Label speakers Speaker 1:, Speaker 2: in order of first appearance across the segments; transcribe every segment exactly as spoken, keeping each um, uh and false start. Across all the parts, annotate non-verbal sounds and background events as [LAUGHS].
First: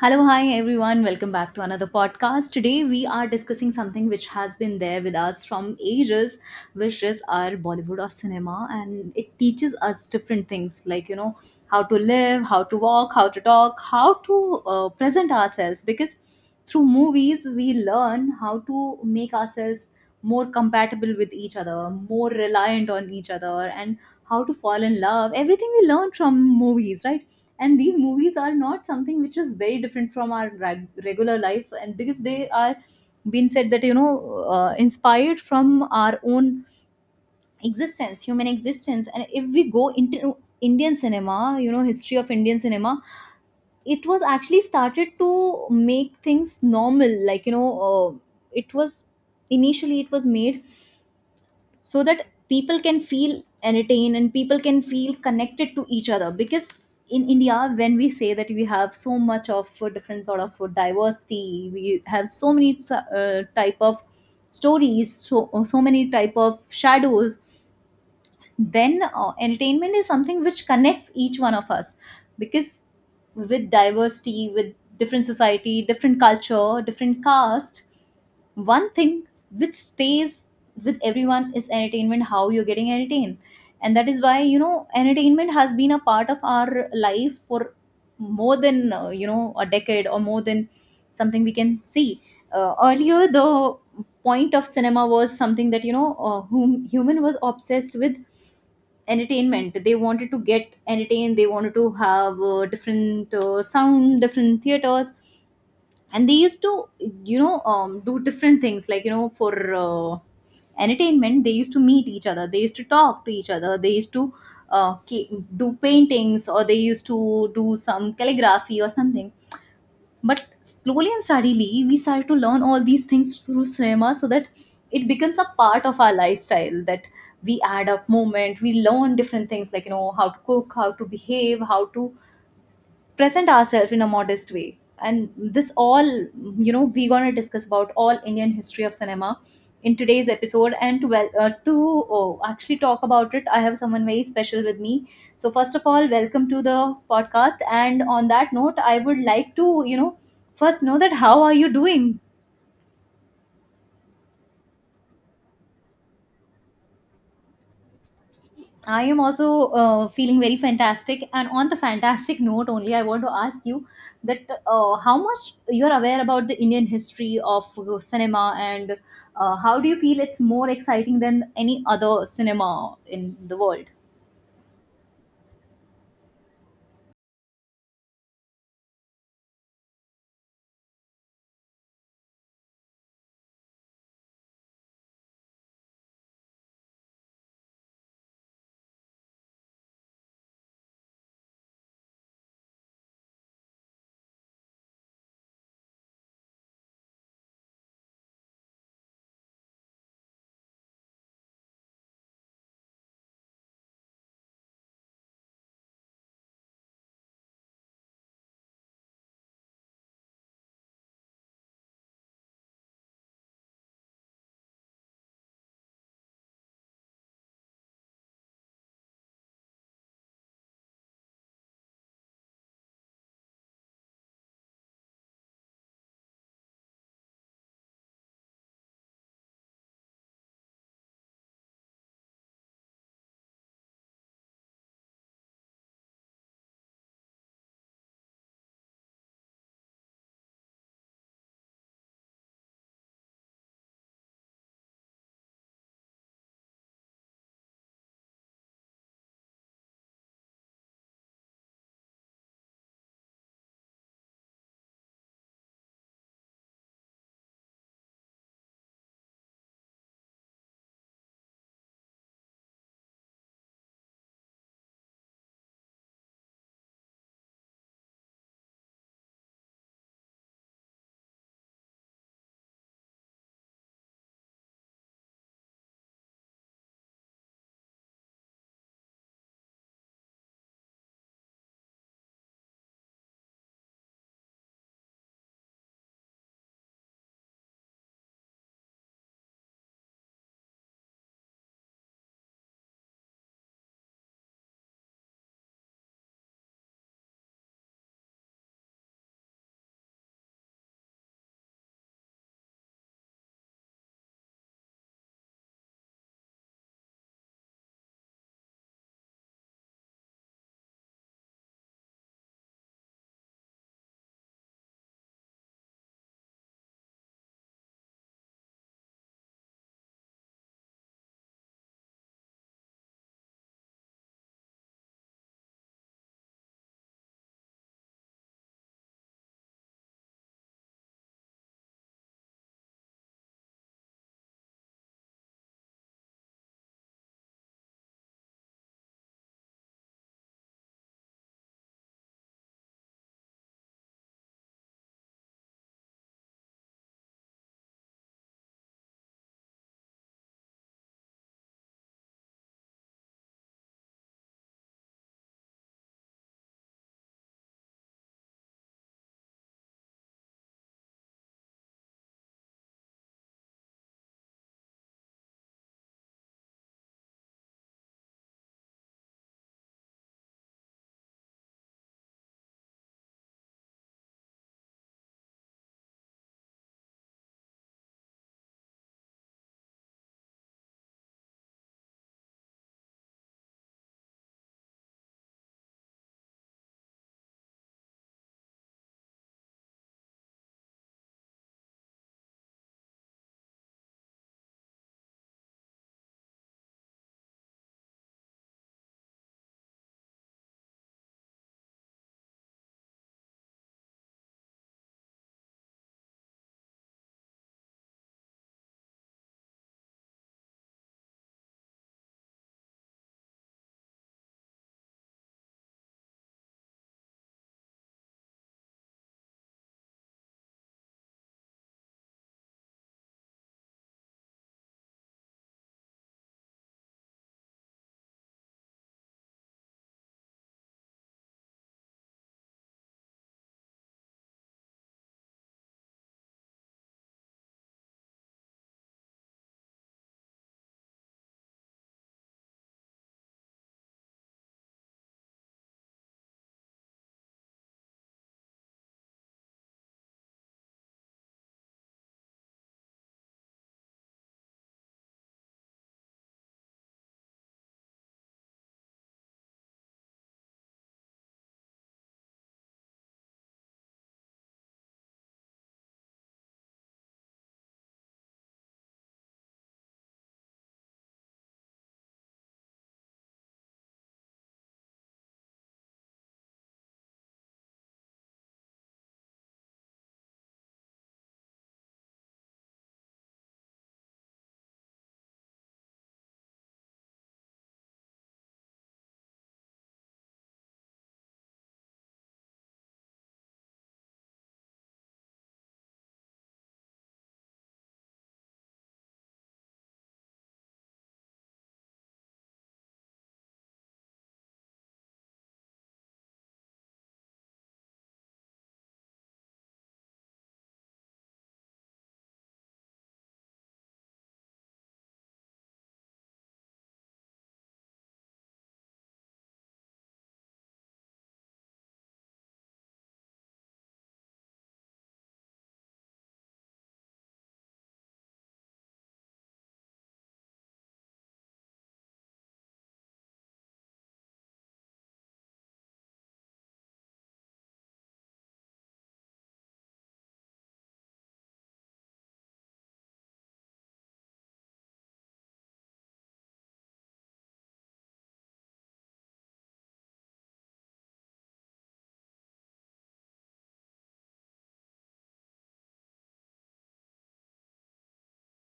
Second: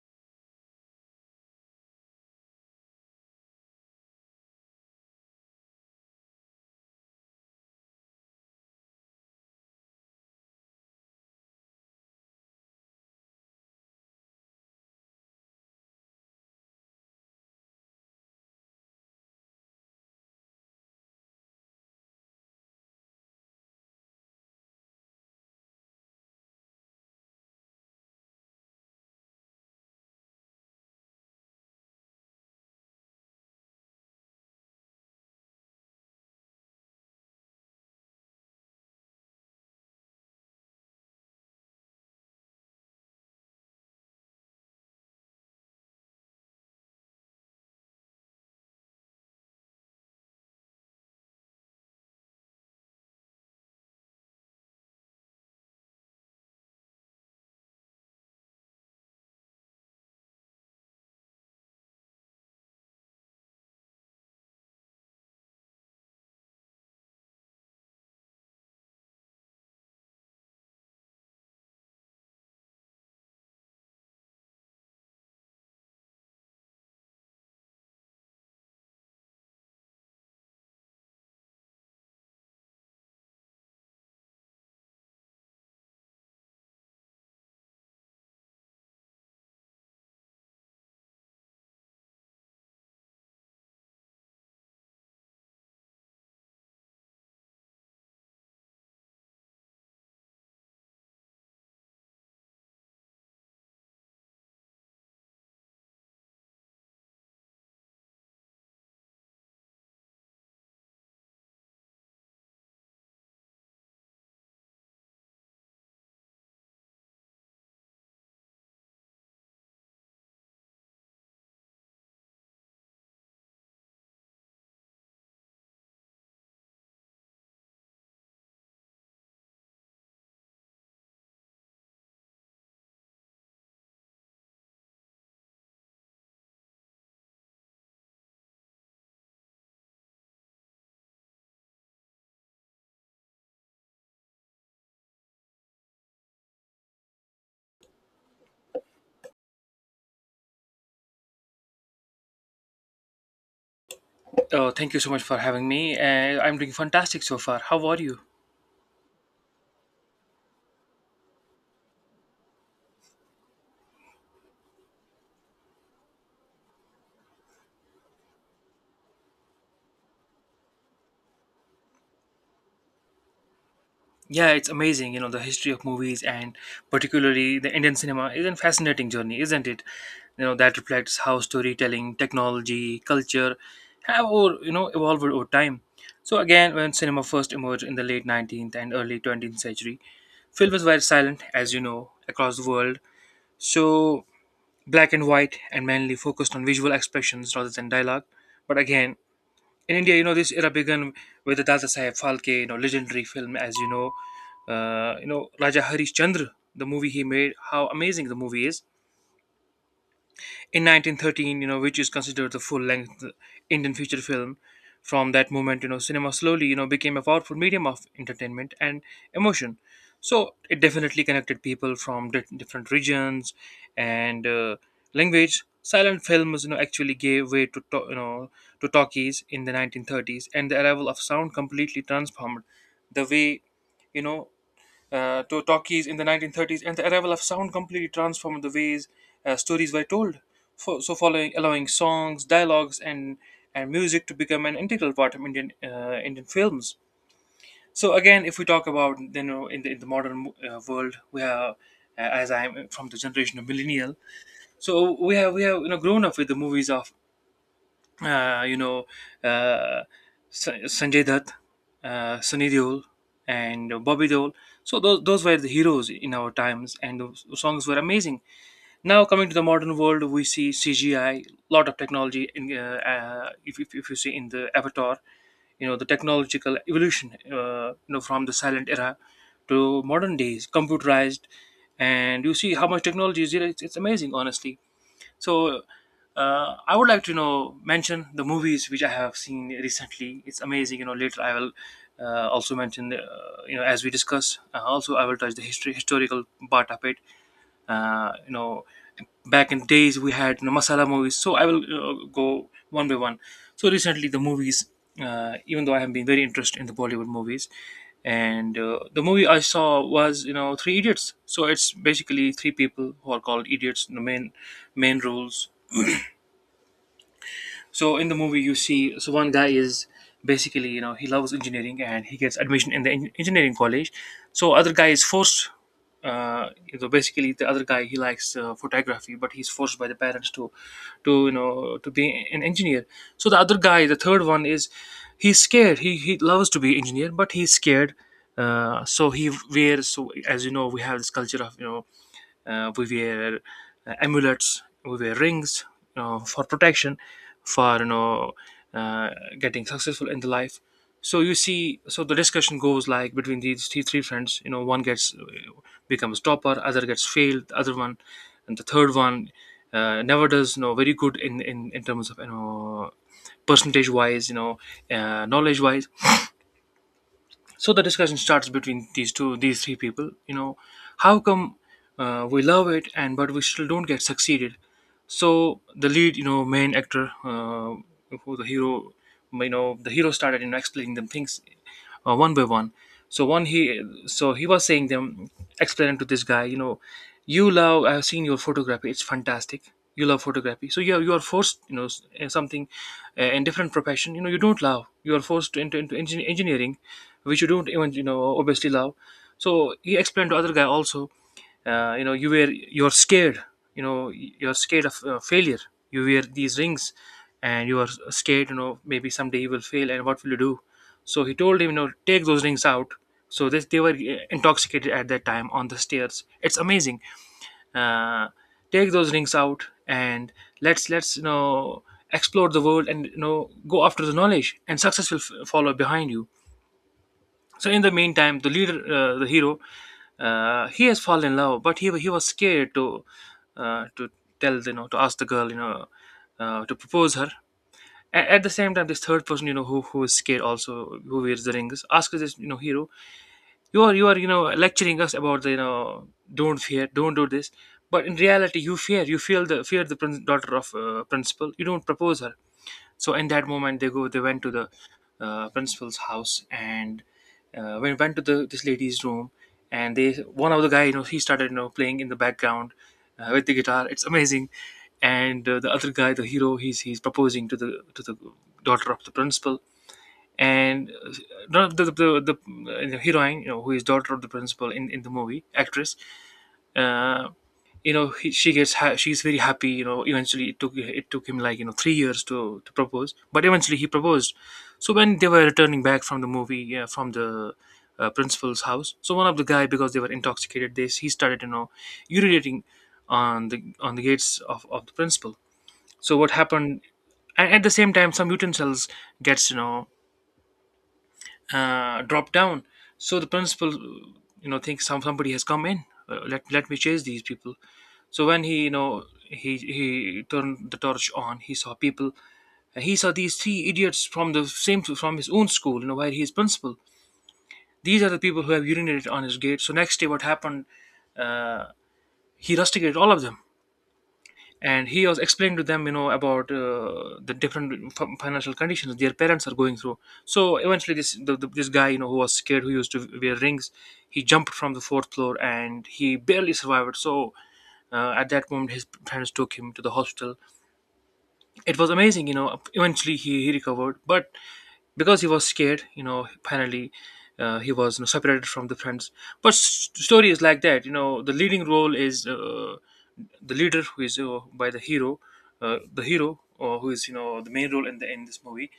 Speaker 1: Hello, hi everyone. Welcome back to another podcast. Today we are discussing something which has been there with us from ages, which is our Bollywood or cinema, and it teaches us different things like, you know, how to live, how to walk, how to talk, how to uh, present ourselves, because through movies we learn how to make ourselves more compatible with each other, more reliant on each other, and how to fall in love. Everything we learn from movies, right? And these movies are not something which is very different from our reg- regular life, and because they are, being said that, you know uh, inspired from our own existence, human existence. And if we go into Indian cinema, you know history of Indian cinema, it was actually started to make things normal, like you know uh, it was initially it was made, so that people can feel entertained and people can feel connected to each other. Because in India, when we say that we have so much of uh, different sort of uh, diversity, we have so many uh, type of stories, so so many type of shadows. Then uh, entertainment is something which connects each one of us. Because with diversity, with different society, different culture, different caste, one thing which stays with everyone is entertainment, how you're getting entertained. And that is why you know entertainment has been a part of our life for more than, uh, you know a decade or more than something we can see. Uh, earlier, the point of cinema was something that, you know uh, whom human was obsessed with entertainment. They wanted to get entertained, they wanted to have uh, different uh, sound, different theaters, and they used to, you know um, do different things like, you know for uh, entertainment, they used to meet each other, they used to talk to each other, they used to uh, ca- do paintings, or they used to do some calligraphy or something. But slowly and steadily, we start to learn all these things through cinema, so that it becomes a part of our lifestyle, that we add up movement, we learn different things, like, you know, how to cook, how to behave, how to present ourselves in a modest way. And this all, you know we're going to discuss about all Indian history of cinema in today's episode. And to well uh, to oh, actually talk about it, I have someone very special with me. So first of all, welcome to the podcast, and on that note, I would like to, you know first know that, how are you doing?
Speaker 2: Oh, thank you so much for having me. Uh, I'm doing fantastic so far. How are you?
Speaker 1: I am also uh, feeling very fantastic. And on the fantastic [LAUGHS] note, only I want to ask you that, uh, how much you are aware about the Indian history of uh, cinema, and uh, how do you feel it's more exciting than any other cinema in the world?
Speaker 2: Yeah, it's amazing. You know, the history of movies and particularly the Indian cinema is a fascinating journey, isn't it? You know, that reflects how storytelling, technology, culture have, or you know, evolved over time. So again, when cinema first emerged in the late nineteenth and early twentieth century, films were silent, as you know, across the world. So black and white and mainly focused on visual expressions rather than dialogue. But again, in India, you know, this era began with the Dada Saheb Phalke, you know, legendary film, as you know, uh, you know, Raja Harishchandra, the movie he made, how amazing the movie is in nineteen thirteen, you know, which is considered the full-length Indian feature film. From that moment, you know, cinema slowly, you know, became a powerful medium of entertainment and emotion. So it definitely connected people from di- different regions and uh, language. Silent films, you know, actually gave way to, to you know to talkies in the nineteen thirties, and the arrival of sound completely transformed the way you know uh, to talkies in the nineteen thirties, and the arrival of sound completely transformed the ways uh, stories were told. For, so, following allowing songs, dialogues, and and music to become an integral part of Indian uh, Indian films. So again, if we talk about you know in the in the modern uh, world, we have uh, as I'm from the generation of millennial, so we have we have you know grown up with the movies of uh, you know, uh, Sa- Sanjay Dutt, uh, Sunny Deol, and Bobby Deol. So those those were the heroes in our times, and those songs were amazing. Now coming to the modern world, we see C G I, lot of technology. In, uh, uh, if, if if you see in the Avatar, you know the technological evolution, uh, you know from the silent era to modern days, computerized, and you see how much technology is there. It's, it's amazing, honestly, so uh, I would like to you know mention the movies which I have seen recently. It's amazing. You know, later I will uh, also mention the, uh, you know as we discuss. Uh, also, I will touch the history historical part of it, uh, you know, back in days we had you know, masala movies. So I will uh, go one by one. So recently the movies, uh, even though I have been very interested in the Bollywood movies, and uh, the movie I saw was you know Three Idiots. So it's basically three people who are called idiots, the main main roles. So in the movie, you see, so one guy is basically, you know, he loves engineering and he gets admission in the en- engineering college. So other guy is forced. Uh, so basically, the other guy he likes uh, photography, but he's forced by the parents to, to you know, to be an engineer. So the other guy, the third one, is he's scared. He he loves to be engineer, but he's scared. Uh, so he wears. So as you know, we have this culture of you know uh, we wear uh, amulets, we wear rings, you know, for protection, for you know, uh, getting successful in the life. So you see, so the discussion goes like between these three, three friends. You know, one gets uh, becomes topper, other gets failed, the other one and the third one uh, never does you know very good in in, in terms of you know percentage wise, you know, uh, knowledge wise. So the discussion starts between these two these three people. You know, how come uh, we love it and but we still don't get succeeded? So the lead, you know, main actor, uh, who, the hero, you know, the hero started you know explaining them things uh, one by one. So one he so he was saying them, explaining to this guy, you know, you love, I've seen your photography. It's fantastic. You love photography. So you are, you are forced, you know, s- in something, uh, in different profession. You know, you don't love. You are forced to, into, into, engin- engineering, which you don't even you know obviously love. So he explained to other guy also, uh, you know, you were you're scared, you know you're scared of uh, failure, you wear these rings, and you are scared, you know, maybe someday you will fail and what will you do. So he told him, you know, take those rings out. So this, they were uh, intoxicated at that time on the stairs. It's amazing. Uh, take those rings out and let's let's you know explore the world, and you know go after the knowledge and success will f- follow behind you. So in the meantime, the leader, uh, the hero, uh, he has fallen in love, but he he was scared to uh, to tell, you know, to ask the girl, you know, uh, to propose her. A- at the same time, this third person, you know, who who is scared also, who wears the rings, asks this, you know, hero, you are you are you know lecturing us about the, you know, don't fear, don't do this. But in reality, you fear. You feel the fear, the prin- daughter of uh, principal. You don't propose her. So in that moment, they go they went to the uh, principal's house, and uh, when went to the this lady's room, and they, one of the guy, you know, he started you know playing in the background uh, with the guitar. It's amazing. And uh, the other guy, the hero, he's he's proposing to the to the daughter of the principal. And uh, no, the, the, the, the, uh, heroine, you know, who is daughter of the principal in, in the movie actress, uh, you know, he, she gets ha- she's very happy, you know, eventually it took, it took him like, you know, three years to to propose, but eventually he proposed. So when they were returning back from the movie, yeah, from the uh, principal's house, so one of the guy, because they were intoxicated, they he started you know urinating on the on the gates of, of the principal. So what happened? And at the same time, some mutant cells gets, you know, uh, drop down. So the principal, you know, thinks some somebody has come in. Uh, let let me chase these people. So when he, you know, he he turned the torch on, he saw people. And he saw these three idiots from the same from his own school, you know, where he is principal. These are the people who have urinated on his gate. So next day, what happened? Uh, he rusticated all of them, and he was explaining to them, you know, about uh, the different f- financial conditions their parents are going through. So eventually this, the, the, this guy, you know, who was scared, who used to wear rings, he jumped from the fourth floor and he barely survived. So uh, at that moment, his parents took him to the hospital. It was amazing, you know, eventually he, he recovered, but because he was scared, you know, finally, uh, he was, you know, separated from the friends. But s- story is like that, you know, the leading role is, uh, the leader who is, uh, by the hero, uh, the hero or who is you know the main role in the in this movie,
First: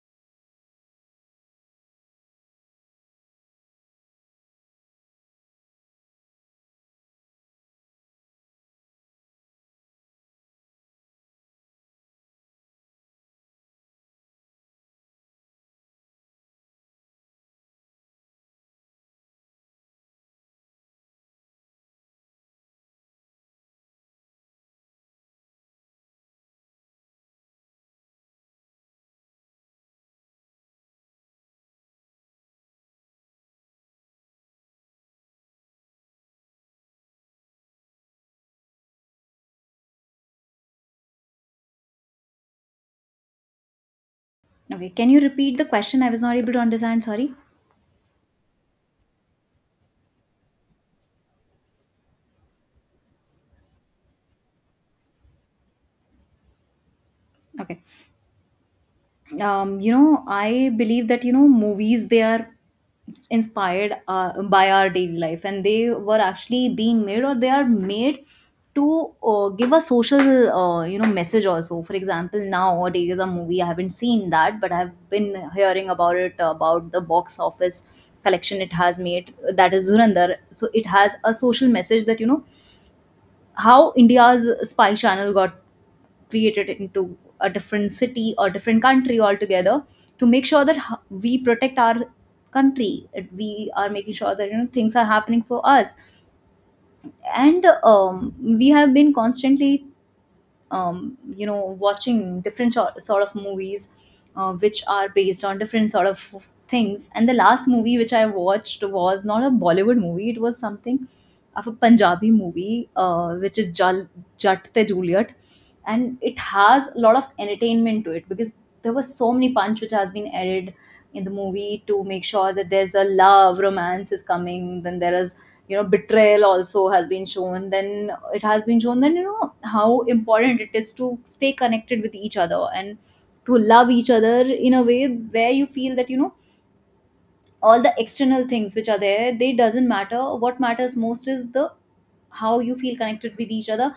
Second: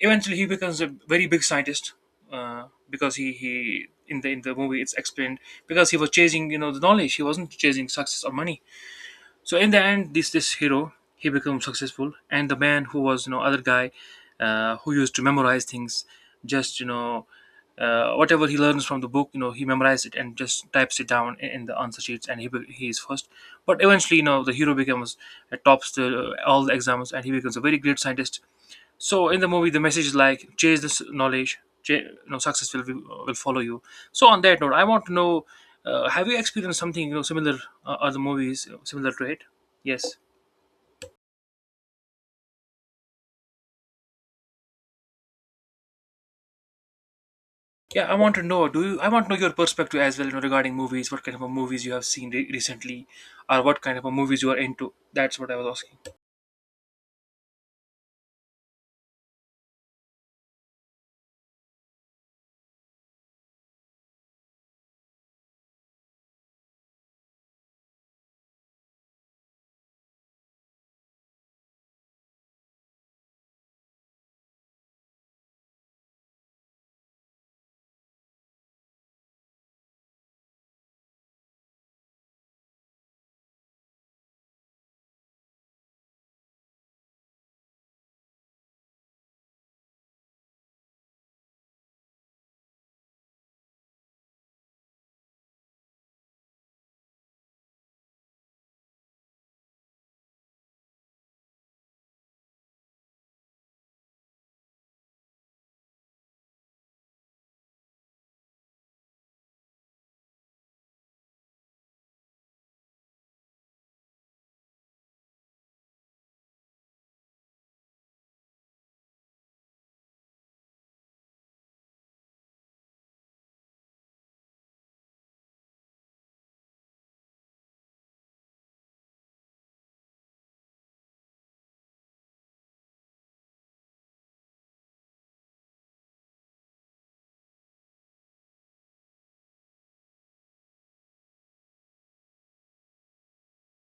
Speaker 2: eventually he becomes a very big scientist. Uh, because he he in the in the movie it's explained, because he was chasing you know the knowledge, he wasn't chasing success or money. So in the end, this this hero he becomes successful, and the man who was you know other guy, uh, who used to memorize things, just you know uh, whatever he learns from the book, you know, he memorized it and just types it down in, in the answer sheets, and he be- he is first. But eventually, you know, the hero becomes uh, tops the, all the exams, and he becomes a very great scientist. So in the movie, the message is like chase this knowledge, chase, you success will, be- will follow you. So on that note, I want to know, uh, have you experienced something you know similar, uh, other movies uh, similar to it? Yes.
Speaker 1: Okay, can you repeat the question? I was not able to understand. Sorry.
Speaker 2: Yeah, I want to know. Do you? I want to know your perspective as well, you know, regarding movies. What kind of a movies you have seen re- recently, or what kind of a movies you are into? That's what I was asking.
Speaker 1: Okay. um, you know, I believe that, you know, movies, they are inspired uh, by our daily life, and they were actually being made, or they are made to uh, give a social, uh, you know, message also. For example, nowadays a movie, I haven't seen that, but I've been hearing about it, about the box office collection it has made, that is Dhurandhar. So it has a social message, that, you know, how India's spy channel got created into a different city or different country altogether, to make sure that ho- we protect our country, that we are making sure that, you know things are happening for us. And um, we have been constantly, um, you know watching different sort, sort of movies, uh, which are based on different sort of things. And the last movie which I watched was not a Bollywood movie, it was something of a Punjabi movie, uh, which is Jal, Jat Te Juliet, and it has a lot of entertainment to it, because there was so many punch which has been added in the movie to make sure that there's a love romance is coming, then there is, you know betrayal also has been shown. Then it has been shown that, you know how important it is to stay connected with each other and to love each other in a way where you feel that, you know all the external things which are there, they doesn't matter. What matters most is the, how you feel connected with each other.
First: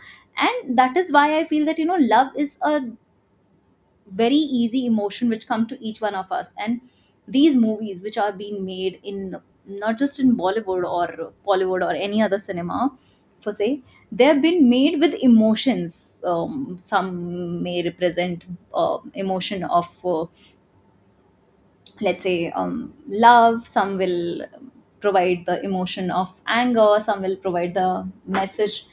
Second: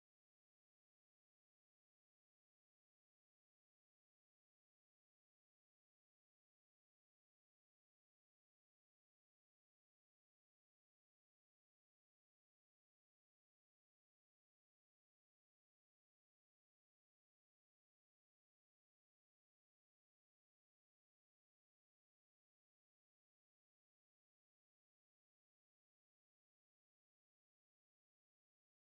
Speaker 1: And that is why I feel that, you know love is a very easy emotion which come to each one of us. And these movies which are being made in, not just in Bollywood, or bollywood or any other cinema, for say, they have been made with emotions. Um, some may represent uh, emotion of, uh, let's say, um, love. Some will provide the emotion of anger. Some will provide the message,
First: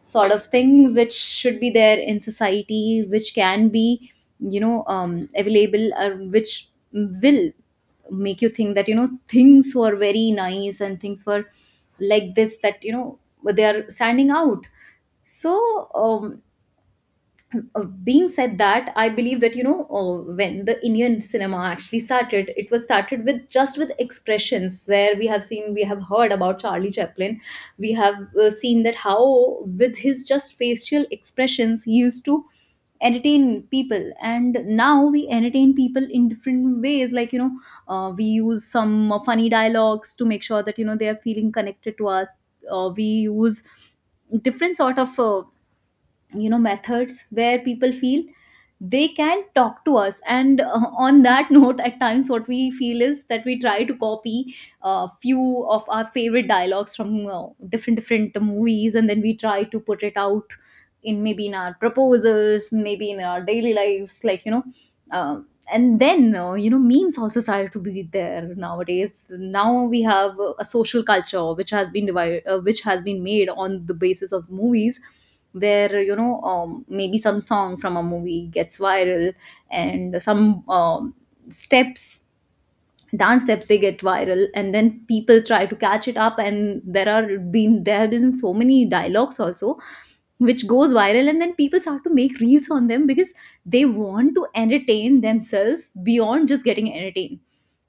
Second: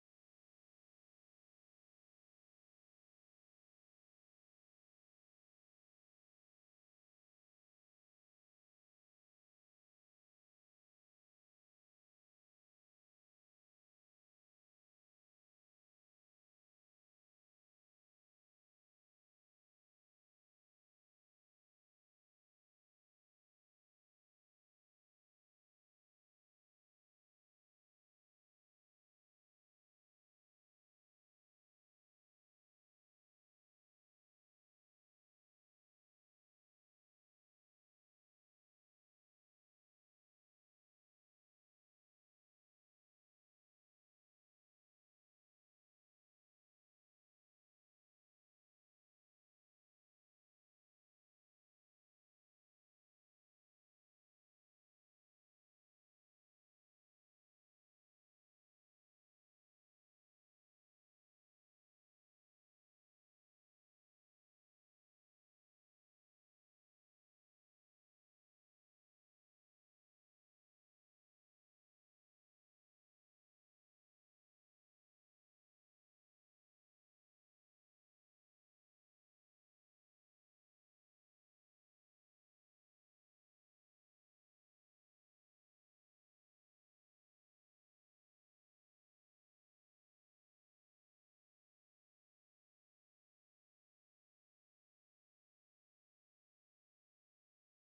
Speaker 1: sort of thing which should be there in society, which can be, you know um, available, or which will make you think that, you know things were very nice, and things were like this, that, you know they are standing out. So, um, uh, being said that, I believe that, you know uh, when the Indian cinema actually started, it was started with just with expressions, where we have seen we have heard about Charlie Chaplin. We have uh, seen that how, with his just facial expressions, he used to entertain people. And now we entertain people in different ways, like, you know uh, we use some uh, funny dialogues to make sure that, you know they are feeling connected to us. Uh, we use different sort of, uh, you know methods where people feel they can talk to us. And uh, on that [LAUGHS] note, at times what we feel is that we try to copy a few of our favorite dialogues from uh, different different movies, and then we try to put it out in, maybe in our proposals, maybe in our daily lives, like, you know um, and then, uh, you know memes also started to be there nowadays. Now we have a social culture which has been divided, uh, which has been made on the basis of movies, where, you know um, maybe some song from a movie gets viral, and some, um, steps dance steps, they get viral, and then people try to catch it up. And there are been there have been so many dialogues also which goes viral, and then people start to make reels on them, because they want to entertain themselves beyond just getting entertained.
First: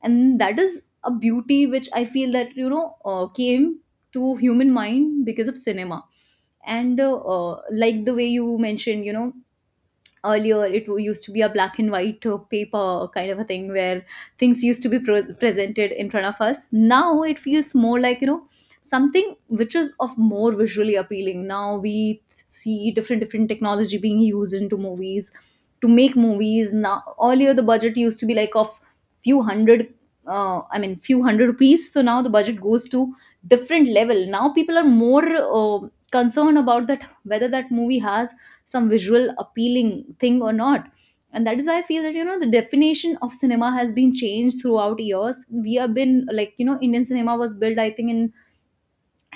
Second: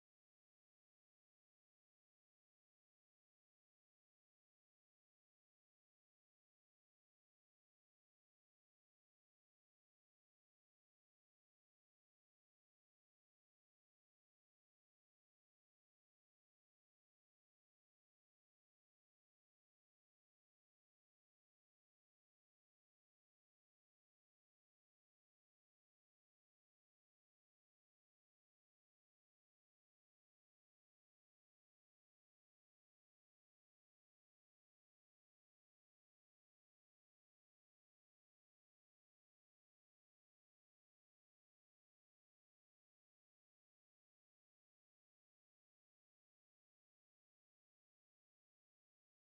Speaker 1: And that is a beauty which I feel that, you know uh, came to human mind because of cinema. And, uh, uh, like the way you mentioned, you know earlier it w- used to be a black and white uh, paper kind of a thing, where things used to be pro- presented in front of us. Now it feels more like, you know something which is of more visually appealing. Now we see different different technology being used into movies to make movies. Now earlier the budget used to be like of few hundred, uh, I mean, few hundred rupees. So now the budget goes to different level. Now people are more uh, concerned about that whether that movie has some visual appealing thing or not. And that is why I feel that, you know the definition of cinema has been changed throughout years. We have been, like you know Indian cinema was built, I think, in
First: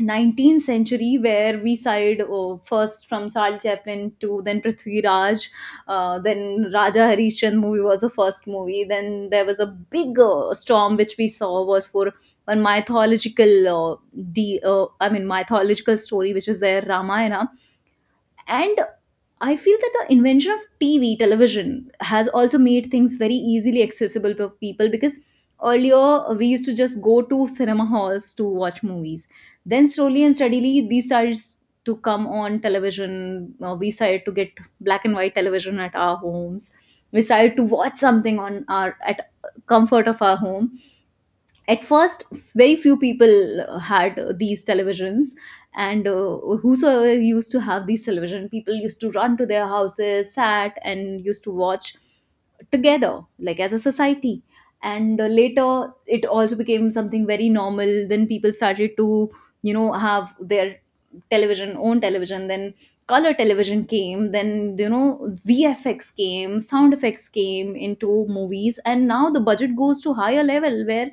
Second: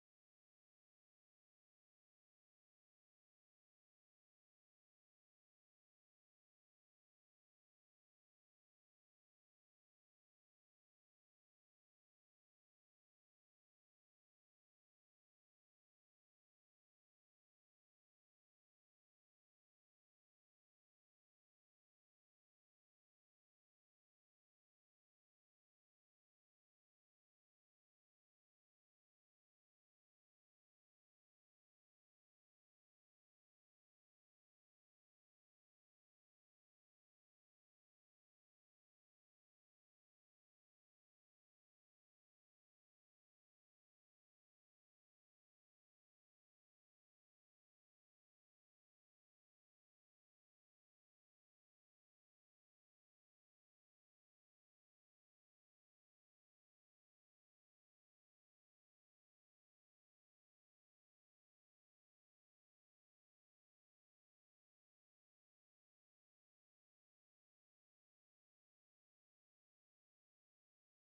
Speaker 1: nineteenth century, where we side, oh, first from charles chaplin to then Prithvi Raj. Uh, then Raja Harishchand movie was the first movie. Then there was a big uh, storm which we saw was for one mythological, uh, the uh, I mean, mythological story which is there, Ramayana. And I feel that the invention of T V, television, has also made things very easily accessible for people, because earlier we used to just go to cinema halls to watch movies. Then slowly and steadily these started to come on television. Uh, we started to get black and white television at our homes. We started to watch something on our at comfort of our home at first. Very few people uh, had uh, these televisions, and uh, whosoever used to have these television, people used to run to their houses, sat and used to watch together like as a society. And uh, later it also became something very normal. Then people started to, you know have their television own television. Then color television came. Then, you know V F X came, sound effects came into movies. And now the budget goes to higher level, where,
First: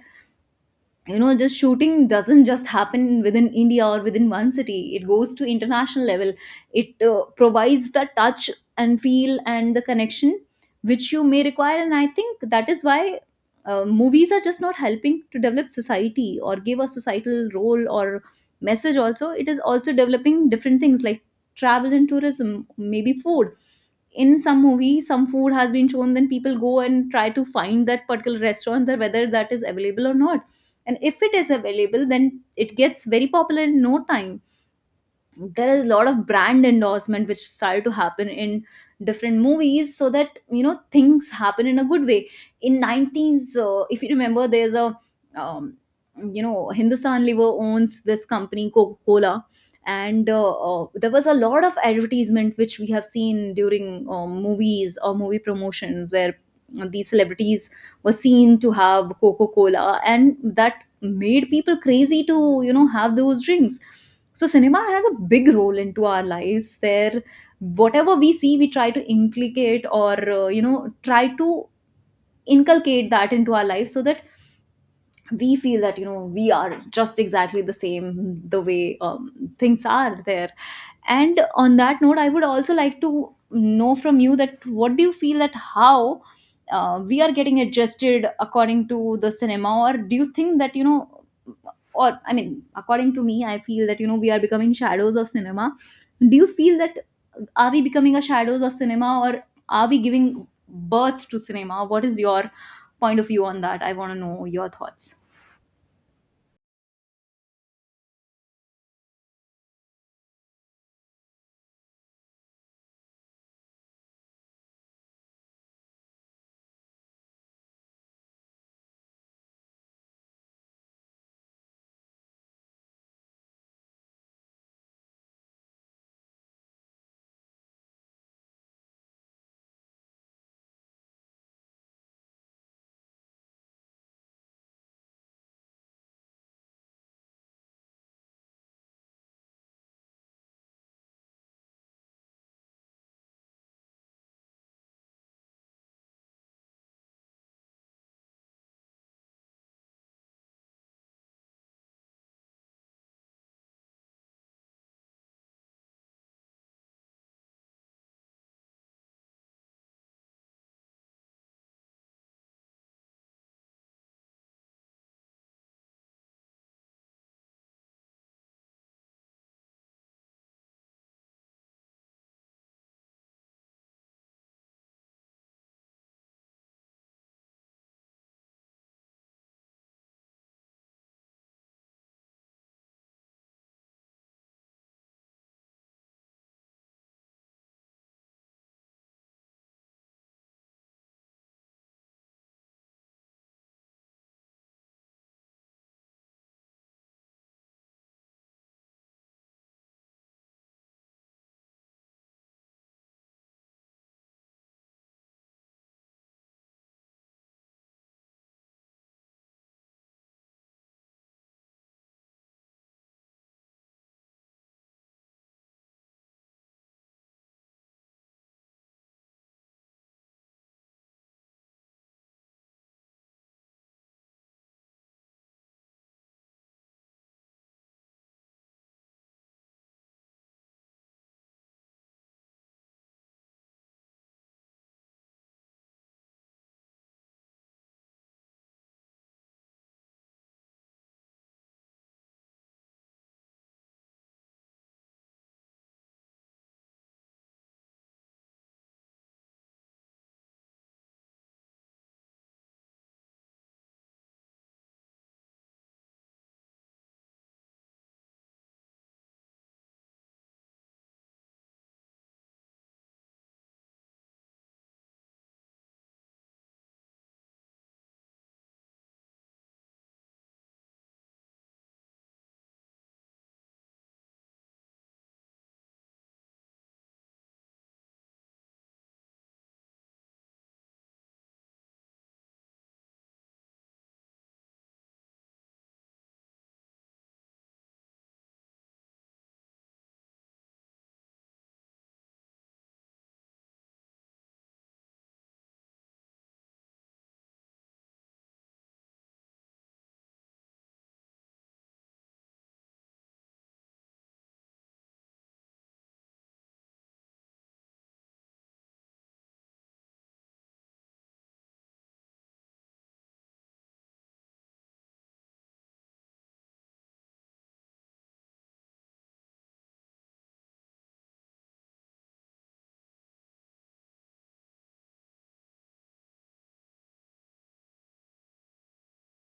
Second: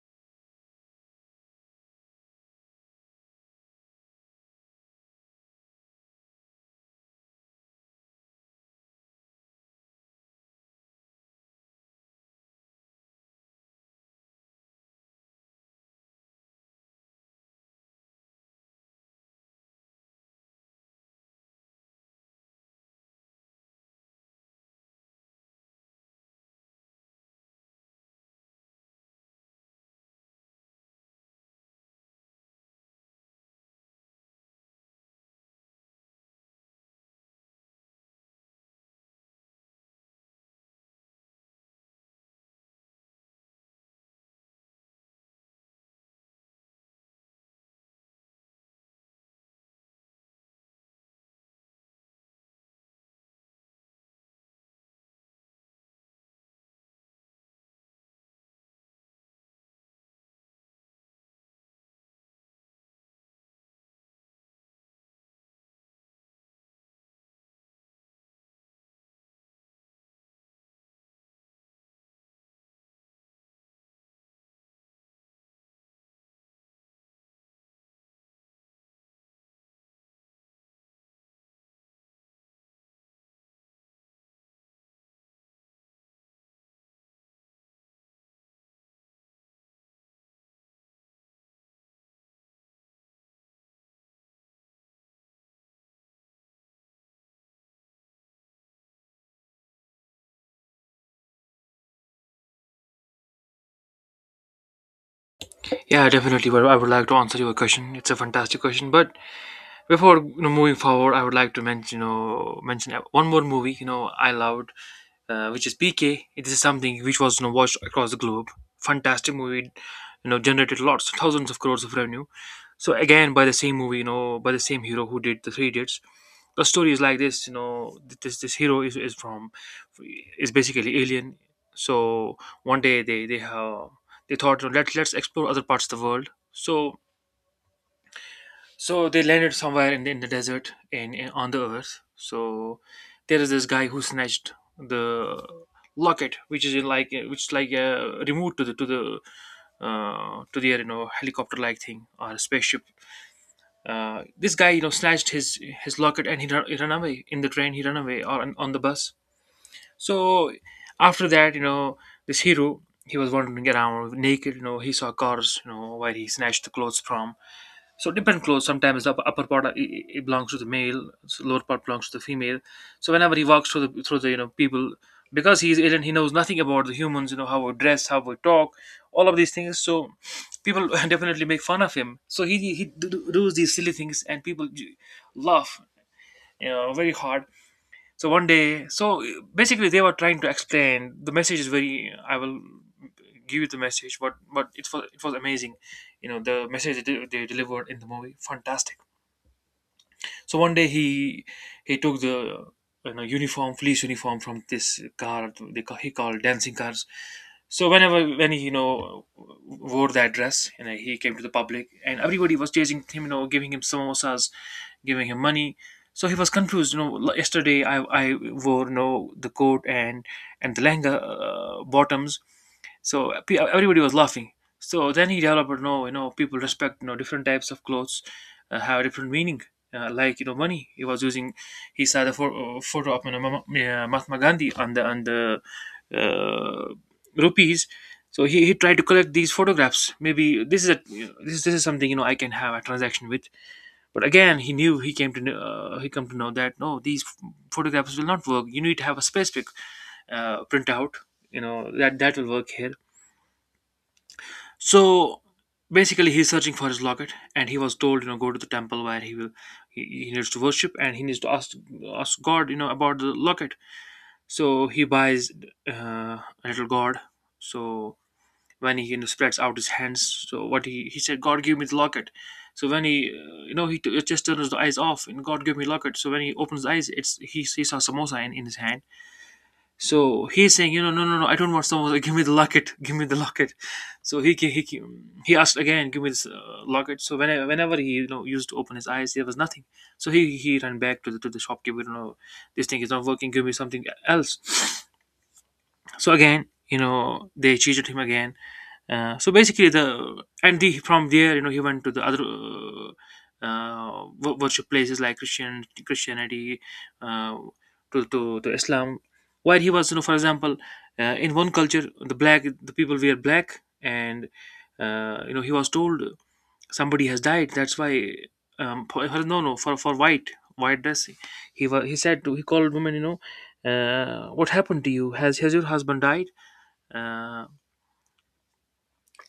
Speaker 1: you know just shooting doesn't just happen within India or within one city, it goes to international level. It uh, provides the touch and feel and the connection which you may require. And I think that is why uh, movies are Just not helping to develop society or give a societal role or message. Also, it is also developing different things like travel and tourism, maybe food. In some movie, some food has been shown, then people go and try to find that particular restaurant, that whether that is available or not, and if it is available, then it gets very popular in no time. There is a lot of brand endorsement which started to happen in different movies so that you know things happen in a good way. In nineteens, uh, if you remember, there's a um, you know Hindustan Lever owns this company Coca-Cola. And uh, uh, there was a lot of advertisement which we have seen during um, movies or movie promotions where uh, these celebrities were seen to have Coca-Cola, and that made people crazy to you know have those drinks. So cinema has a big role into our lives there. Whatever we see, we try to inculcate or uh, you know try to inculcate that into our life so that we feel that you know we are just exactly the same the way um, things are there. And on that note, I would also like to know from you that what do you feel, that how uh, we are getting adjusted according to the cinema, or do you think that you know, or I mean, according to me, I feel that you know we are becoming shadows of cinema. Do you feel that uh, are we becoming a shadows of cinema, or are we giving birth to cinema? What is your point of view on that? I want to know your thoughts.
Speaker 2: Yeah, definitely. But I would like to answer your question. It's a fantastic question. But before you know, moving forward, I would like to mention, you know, mention one more movie. You know, I loved. uh, which is P K. It is something which was, you know, watched across the globe. Fantastic movie, you know, generated lots, thousands of crores of revenue. So again, by the same movie, you know, by the same hero who did the Three Idiots. The story is like this, you know, th- this this hero is, is from is basically alien. So one day they they have they thought, you know, let let's explore other parts of the world. So so they landed somewhere in, in the desert in, in on the earth. So there is this guy who snatched the locket, which is in like which is like uh, removed to the to the uh, to the you know helicopter like thing or spaceship. Uh, this guy, you know, snatched his his locket and he run, he run away in the train. He run away or on, on the bus. So after that, you know, this hero he was wandering around naked. You know, he saw cars. You know, where he snatched the clothes from. So different clothes. Sometimes the upper, upper part uh, it, it belongs to the male, so lower part belongs to the female. So whenever he walks through the through the you know people, because he's alien, he knows nothing about the humans. You know how we dress, how we talk, all of these things. So people [LAUGHS] definitely make fun of him. So he he do, do- does these silly things, and people j- laugh, you know, very hard. So one day, so uh, basically they were trying to explain the message is very. I will give you the message, but but it was it was amazing, you know the message they, they delivered in the movie, fantastic. So one day he he took the, you know, uniform, police uniform from this car they ca- he called dancing cars. So whenever when he, you know, wore that dress, you know, he came to the public and everybody was chasing him, you know, giving him samosas, giving him money. So he was confused. You know, l- yesterday I I wore, you know, the coat and and the lehenga uh, bottoms, so pe- everybody was laughing. So then he developed, no, you know, people respect, you know, different types of clothes uh, have different meaning. Uh, like, you know, money. He was using. He saw the pho- uh, photo of, you know, Mama- yeah, Mahatma Gandhi on the on the uh, rupees. So he, he tried to collect these photographs. Maybe this is a this this is something, you know, I can have a transaction with. But again, he knew he came to kn- uh, he come to know that no, these ph- photographs will not work. You need to have a specific uh, printout. You know that that will work here. So basically, he's searching for his locket, and he was told, you know, go to the temple where he will he, he needs to worship, and he needs to ask ask God, you know, about the locket. So he buys uh, a little god. So when he, you know, spreads out his hands, so what he he said, God give me the locket. So when he, uh, you know, he t- just turns the eyes off, and God give me locket. So when he opens the eyes, it's he, he saw samosa in, in his hand, so he's saying, you know, no, no, no, I don't want someone. Give me the locket. [LAUGHS] Give me the locket. So he ca- he ca- he asked again, give me this uh, locket. So whenever whenever he, you know, used to open his eyes, there was nothing. So he he ran back to the to the shopkeeper. You know, this thing is not working. Give me something else. [SNIFFS] So again, you know, they cheated him again. Uh, so basically, the and the from there, you know, he went to the other uh, uh, wo- worship places like Christian Christianity uh, to, to to Islam. While he was, you know, for example, uh, in one culture, the black the people wear black, and uh, you know, he was told somebody has died. That's why, um, for, for- no no for for white white dress. He was he said to, he called women, you know, uh, what happened to you? Has has your husband died? Uh,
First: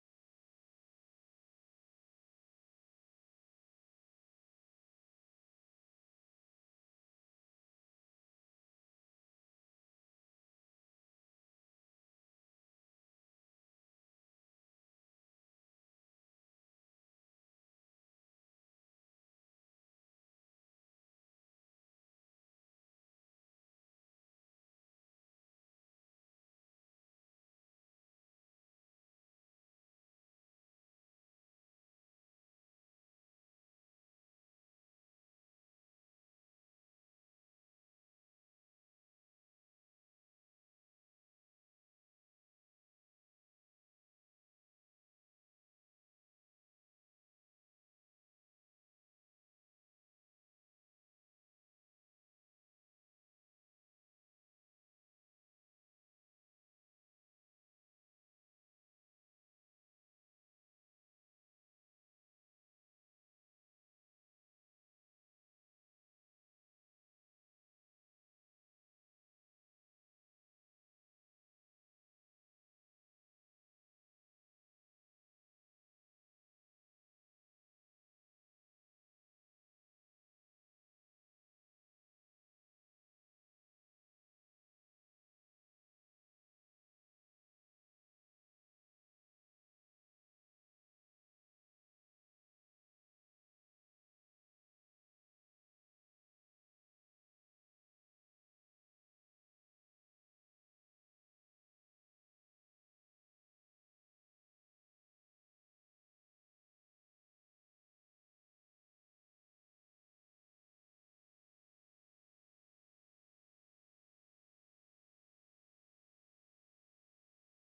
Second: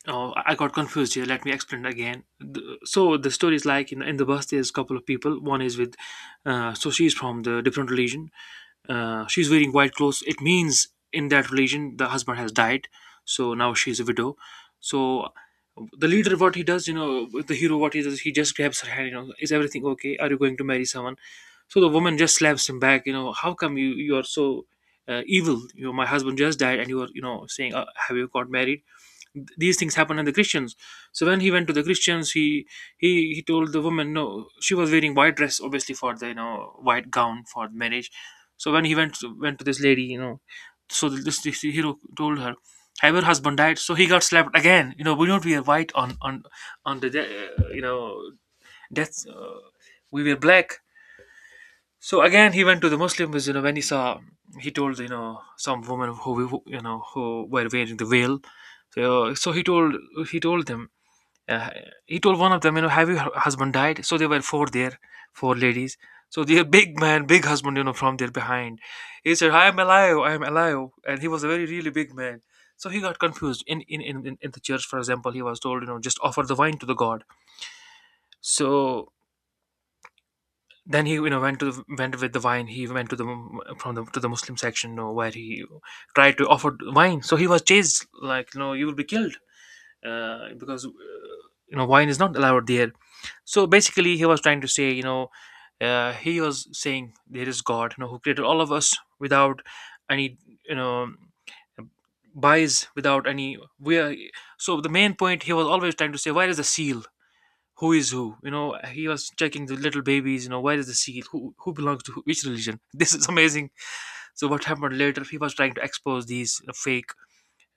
Speaker 2: Oh, I got confused here. Let me explain again. The- So the story is like in, in the bus. There's a couple of people. One is with, uh, so she's from the different religion. Uh, she's wearing white clothes. It means in that religion the husband has died, so now she's a widow. So the leader, what he does, you know, the hero, what he does, he just grabs her hand. You know, is everything okay? Are you going to marry someone? So the woman just slaps him back. You know, how come you you are so uh, evil? You know, my husband just died, and you are, you know, saying, uh, have you got married? Th- these things happen in the christians. So when he went to the christians, he he he told the woman no, she was wearing white dress obviously for the, you know, white gown for marriage. So when he went to, went to this lady, you know, so this, this hero told her, have your husband died? So he got slapped again. You know, we don't wear white on on on the de- uh, you know, death, uh, we wear black. So again, he went to the Muslim because, you know, when he saw, he told, you know, some woman who who, you know, who were wearing the veil. So so he told he told them, uh, he told one of them, you know, have your husband died? So there were four there, four ladies. So the big man, big husband, you know, from there behind, he said, "I am alive, I am alive," and he was a very really big man. So he got confused. In in in in in the church, for example, he was told, you know, just offer the wine to the god. So then he, you know, went to the, went with the wine he went to the from the to the muslim section, you know, where he tried to offer wine, so he was chased like, you know, you will be killed, uh, because uh, you know wine is not allowed there. So basically he was trying to say, you know, uh, he was saying there is god, you know, who created all of us without any, you know, bias, without any, we are, so the main point he was always trying to say, where is the seal? Who is who? You know, he was checking the little babies. You know, where is the seal? Who who belongs to who, which religion? [LAUGHS] This is amazing. So what happened later? He was trying to expose these, you know, fake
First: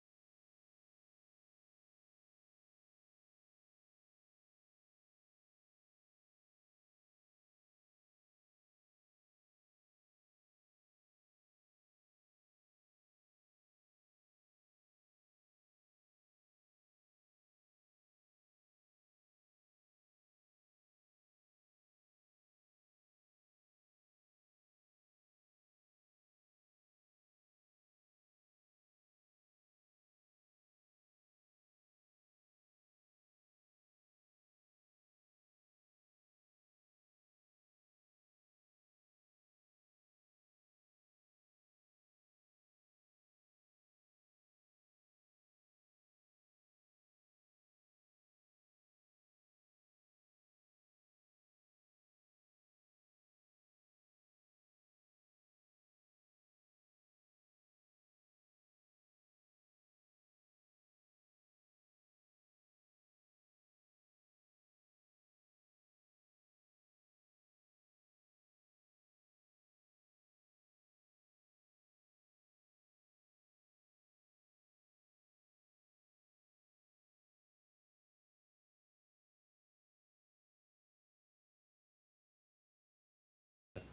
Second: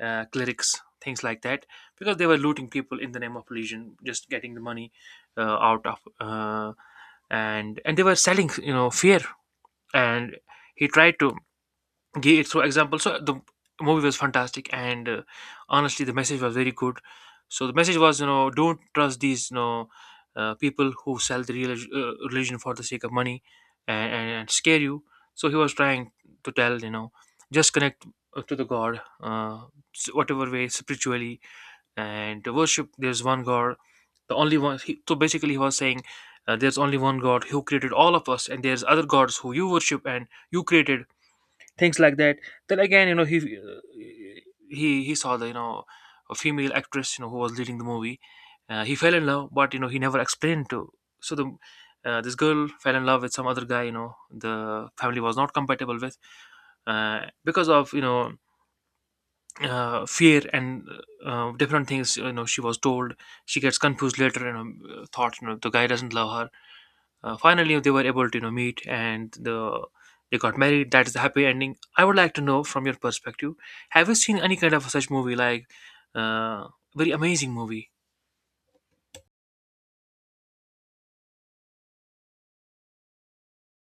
Speaker 2: uh, clerics, things like that, because they were looting people in the name of religion, just getting the money, uh, out of, uh, and and they were selling, you know, fear. And he tried to gave it through example. So the movie was fantastic, and uh, honestly, the message was very good. So the message was, you know, don't trust these, you know, uh, people who sell the relig- uh, religion for the sake of money and, and, and scare you. So he was trying to tell, you know, just connect uh, to the God, uh, s- whatever way spiritually, and to worship. There's one God, the only one. He, so basically, he was saying. Uh, there's only one God who created all of us, and there's other gods who you worship and you created things like that. Then again, you know, he he he saw the, you know, a female actress, you know, who was leading the movie. Uh, he fell in love but, you know, he never explained to, so the uh, this girl fell in love with some other guy, you know, the family was not compatible with, uh, because of, you know, uh, fear and uh, different things, you know, she was told, she gets confused later and you know thought, you know, the guy doesn't love her. Uh, finally they were able to, you know, meet, and the they got married. That is the happy ending. I would like to know from your perspective, have you seen any kind of such movie like, uh, very amazing movie?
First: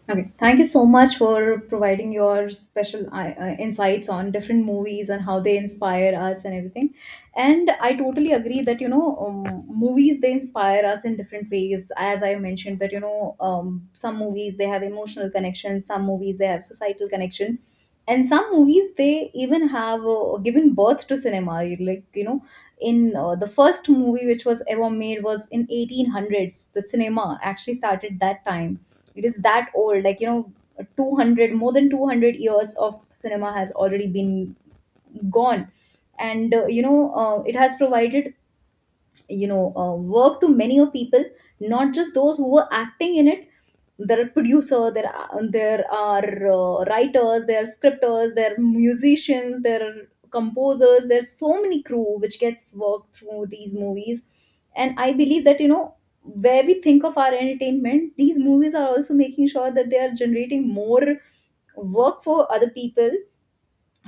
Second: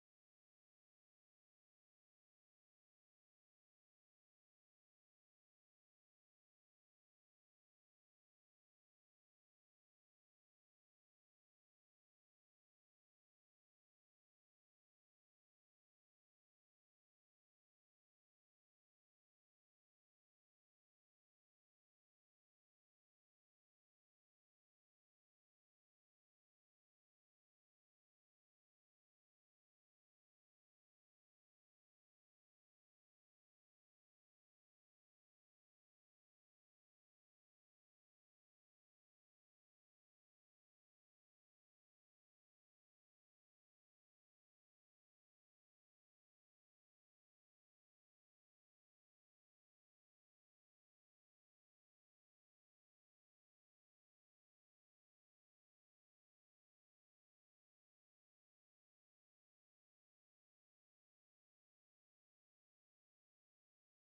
Speaker 1: Okay, thank you so much for providing your special uh, uh, insights on different movies and how they inspire us and everything. And I totally agree that you know um, movies, they inspire us in different ways. As I mentioned that you know um, some movies they have emotional connections, some movies they have societal connection, and some movies they even have uh, given birth to cinema. You- like you know in uh, the first movie which was ever made was in eighteen hundreds. The cinema actually started that time. It is that old, like you know two hundred, more than two hundred years of cinema has already been gone. And uh, you know uh, it has provided you know uh, work to many of people, not just those who were acting in it. There are producer, there are, there are uh, writers, there are scripters, there are musicians, there are composers, there's so many crew which gets worked through these movies. And I believe that you know where we think of our entertainment, these movies are also making sure that they are generating more work for other people,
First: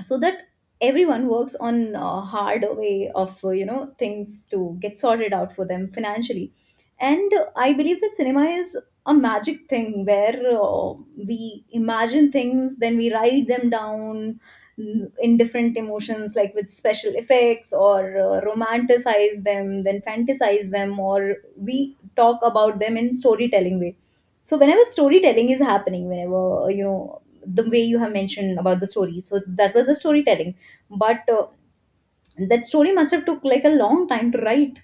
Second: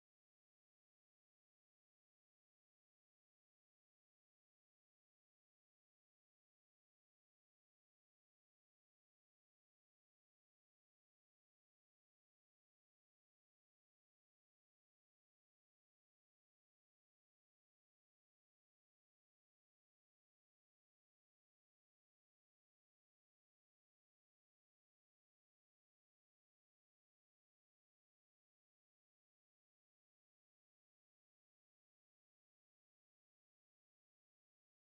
Speaker 1: so that everyone works on a hard way of uh, you know things to get sorted out for them financially. And uh, I believe that cinema is a magic thing where uh, we imagine things, then we write them down, mm, in different emotions like with special effects, or uh, romanticize them, then fantasize them, or we talk about them in storytelling way. So whenever storytelling is happening, whenever you know the way you have mentioned about the story, so that was the storytelling. But uh, that story must have took like a long time to write.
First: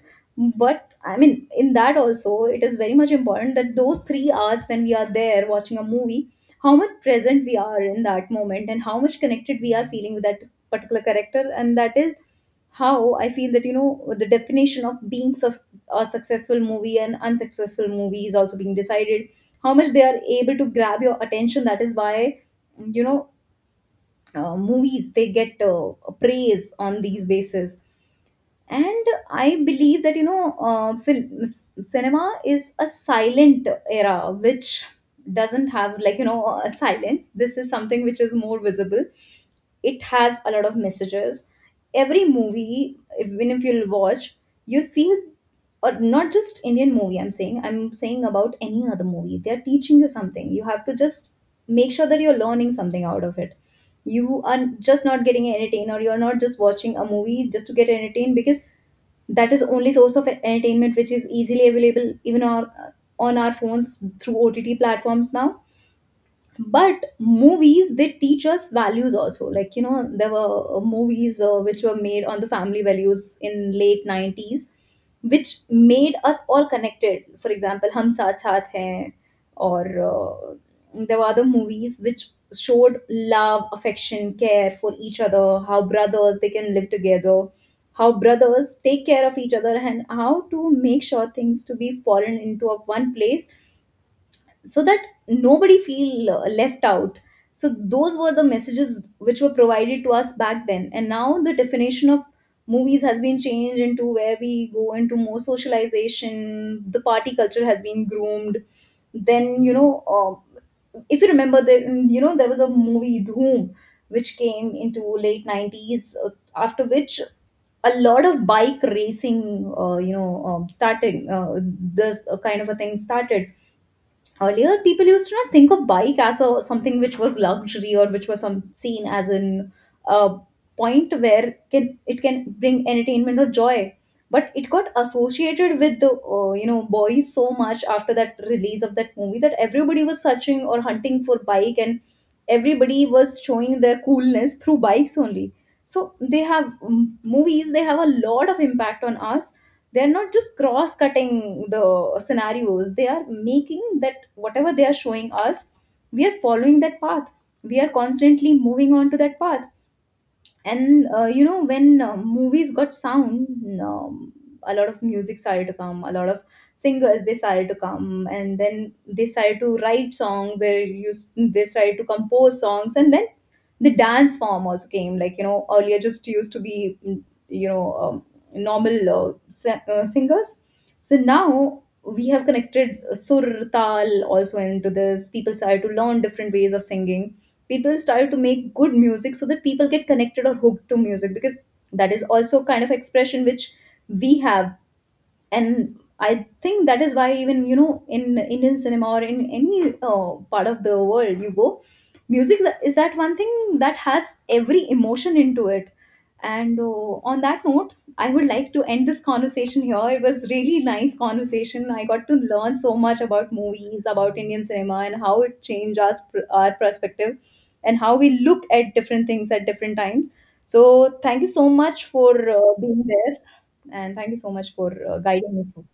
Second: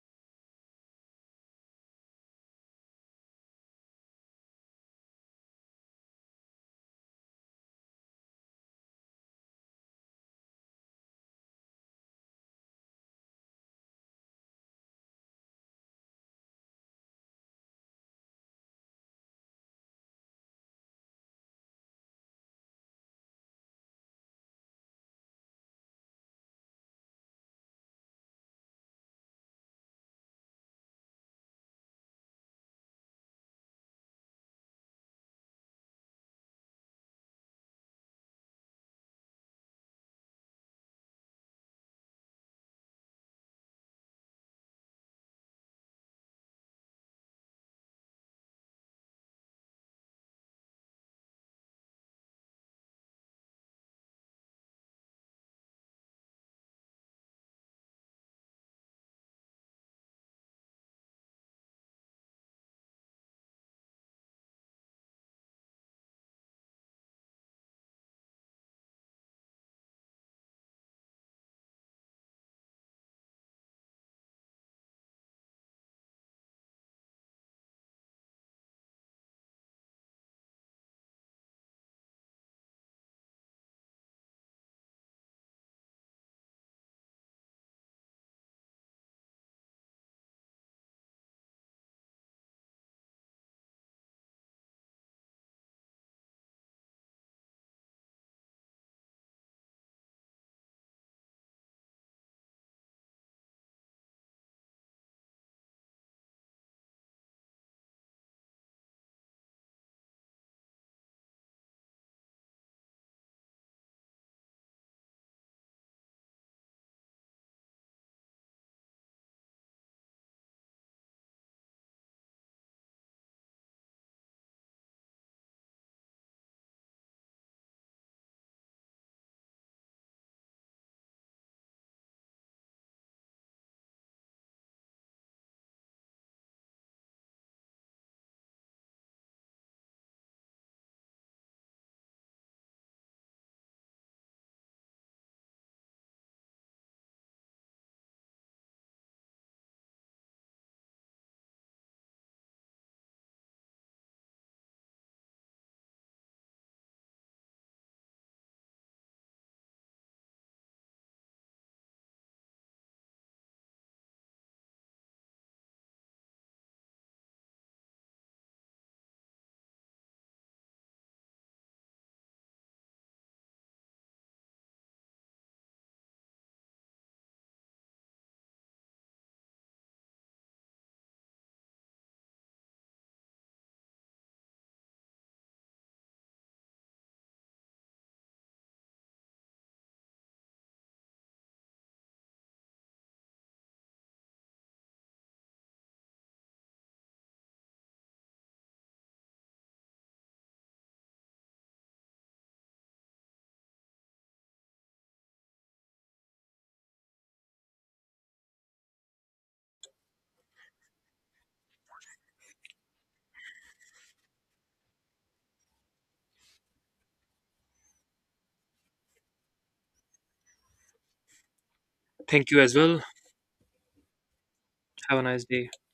Speaker 1: But I mean, in that also it is very much important that those three hours when we are there watching a movie, how much present we are in that moment and how much connected we are feeling with that particular character. And that is how I feel that you know the definition of being sus- a successful movie and unsuccessful movie is also being decided, how much they are able to grab your attention. That is why you know uh, movies, they get uh, praise on these bases. And I believe that you know uh, film, cinema is a silent era which doesn't have like you know a silence. This is something which is more visible. It has a lot of messages. Every movie, even if you'll watch, you'll feel, or not just Indian movie, I'm saying i'm saying about any other movie, they're teaching you something. You have to just make sure that you're learning something out of it. You are just not getting entertained or you're not just watching a movie just to get entertained, because that is only source of entertainment which is easily available, even on, on our phones through OTT platforms now. But movies, they teach us values also, like you know there were uh, movies uh, which were made on the family values in late nineties, which made us all connected, for example, Hum Saath Saath Hain, or uh, there were other movies which showed love, affection, care for each other, how brothers they can live together, how brothers take care of each other, and how to make sure things to be fallen into a one place so that nobody feel uh, left out. So those were the messages which were provided to us back then, and now the definition of movies has been changed into where we go into more socialization, the party culture has been groomed. Then you know uh, if you remember that you know there was a movie Dhoom which came into late nineties, uh, after which a lot of bike racing, uh, you know um, starting uh, this uh, kind of a thing started. Earlier, people used to not think of bike as a something which was luxury, or which was some seen as an uh, point where can it, can bring entertainment or joy. But it got associated with the uh, you know boys so much after that release of that movie that everybody was searching or hunting for bike, and everybody was showing their coolness through bikes only. So they have, mm, movies, they have a lot of impact on us. They're not just cross cutting the scenarios, they are making that whatever they are showing us, we are following that path, we are constantly moving on to that path. And uh, you know when uh, movies got sound, um, a lot of music started to come, a lot of singers they started to come, and then they started to write songs, they used they started to compose songs, and then the dance form also came, like you know earlier just used to be mm, you know um, normal uh, si- uh, singers. So now we have connected sur, tal also into this. People started to learn different ways of singing, people started to make good music so that people get connected or hooked to music, because that is also kind of expression which we have. And I think that is why, even you know in Indian cinema or in any uh, part of the world you go, music tha- is that one thing that has every emotion into it. And uh, on that note, I would like to end this conversation here. It was really nice conversation. I got to learn so much about movies, about Indian cinema, and how it changed us, our perspective, and how we look at different things at different times. So thank you so much for
Speaker 2: Thank
Speaker 1: uh,
Speaker 2: you as well.
Speaker 1: being there, and thank you so much for uh,
Speaker 2: Have a nice
Speaker 1: guiding me
Speaker 2: day.
Speaker 1: through.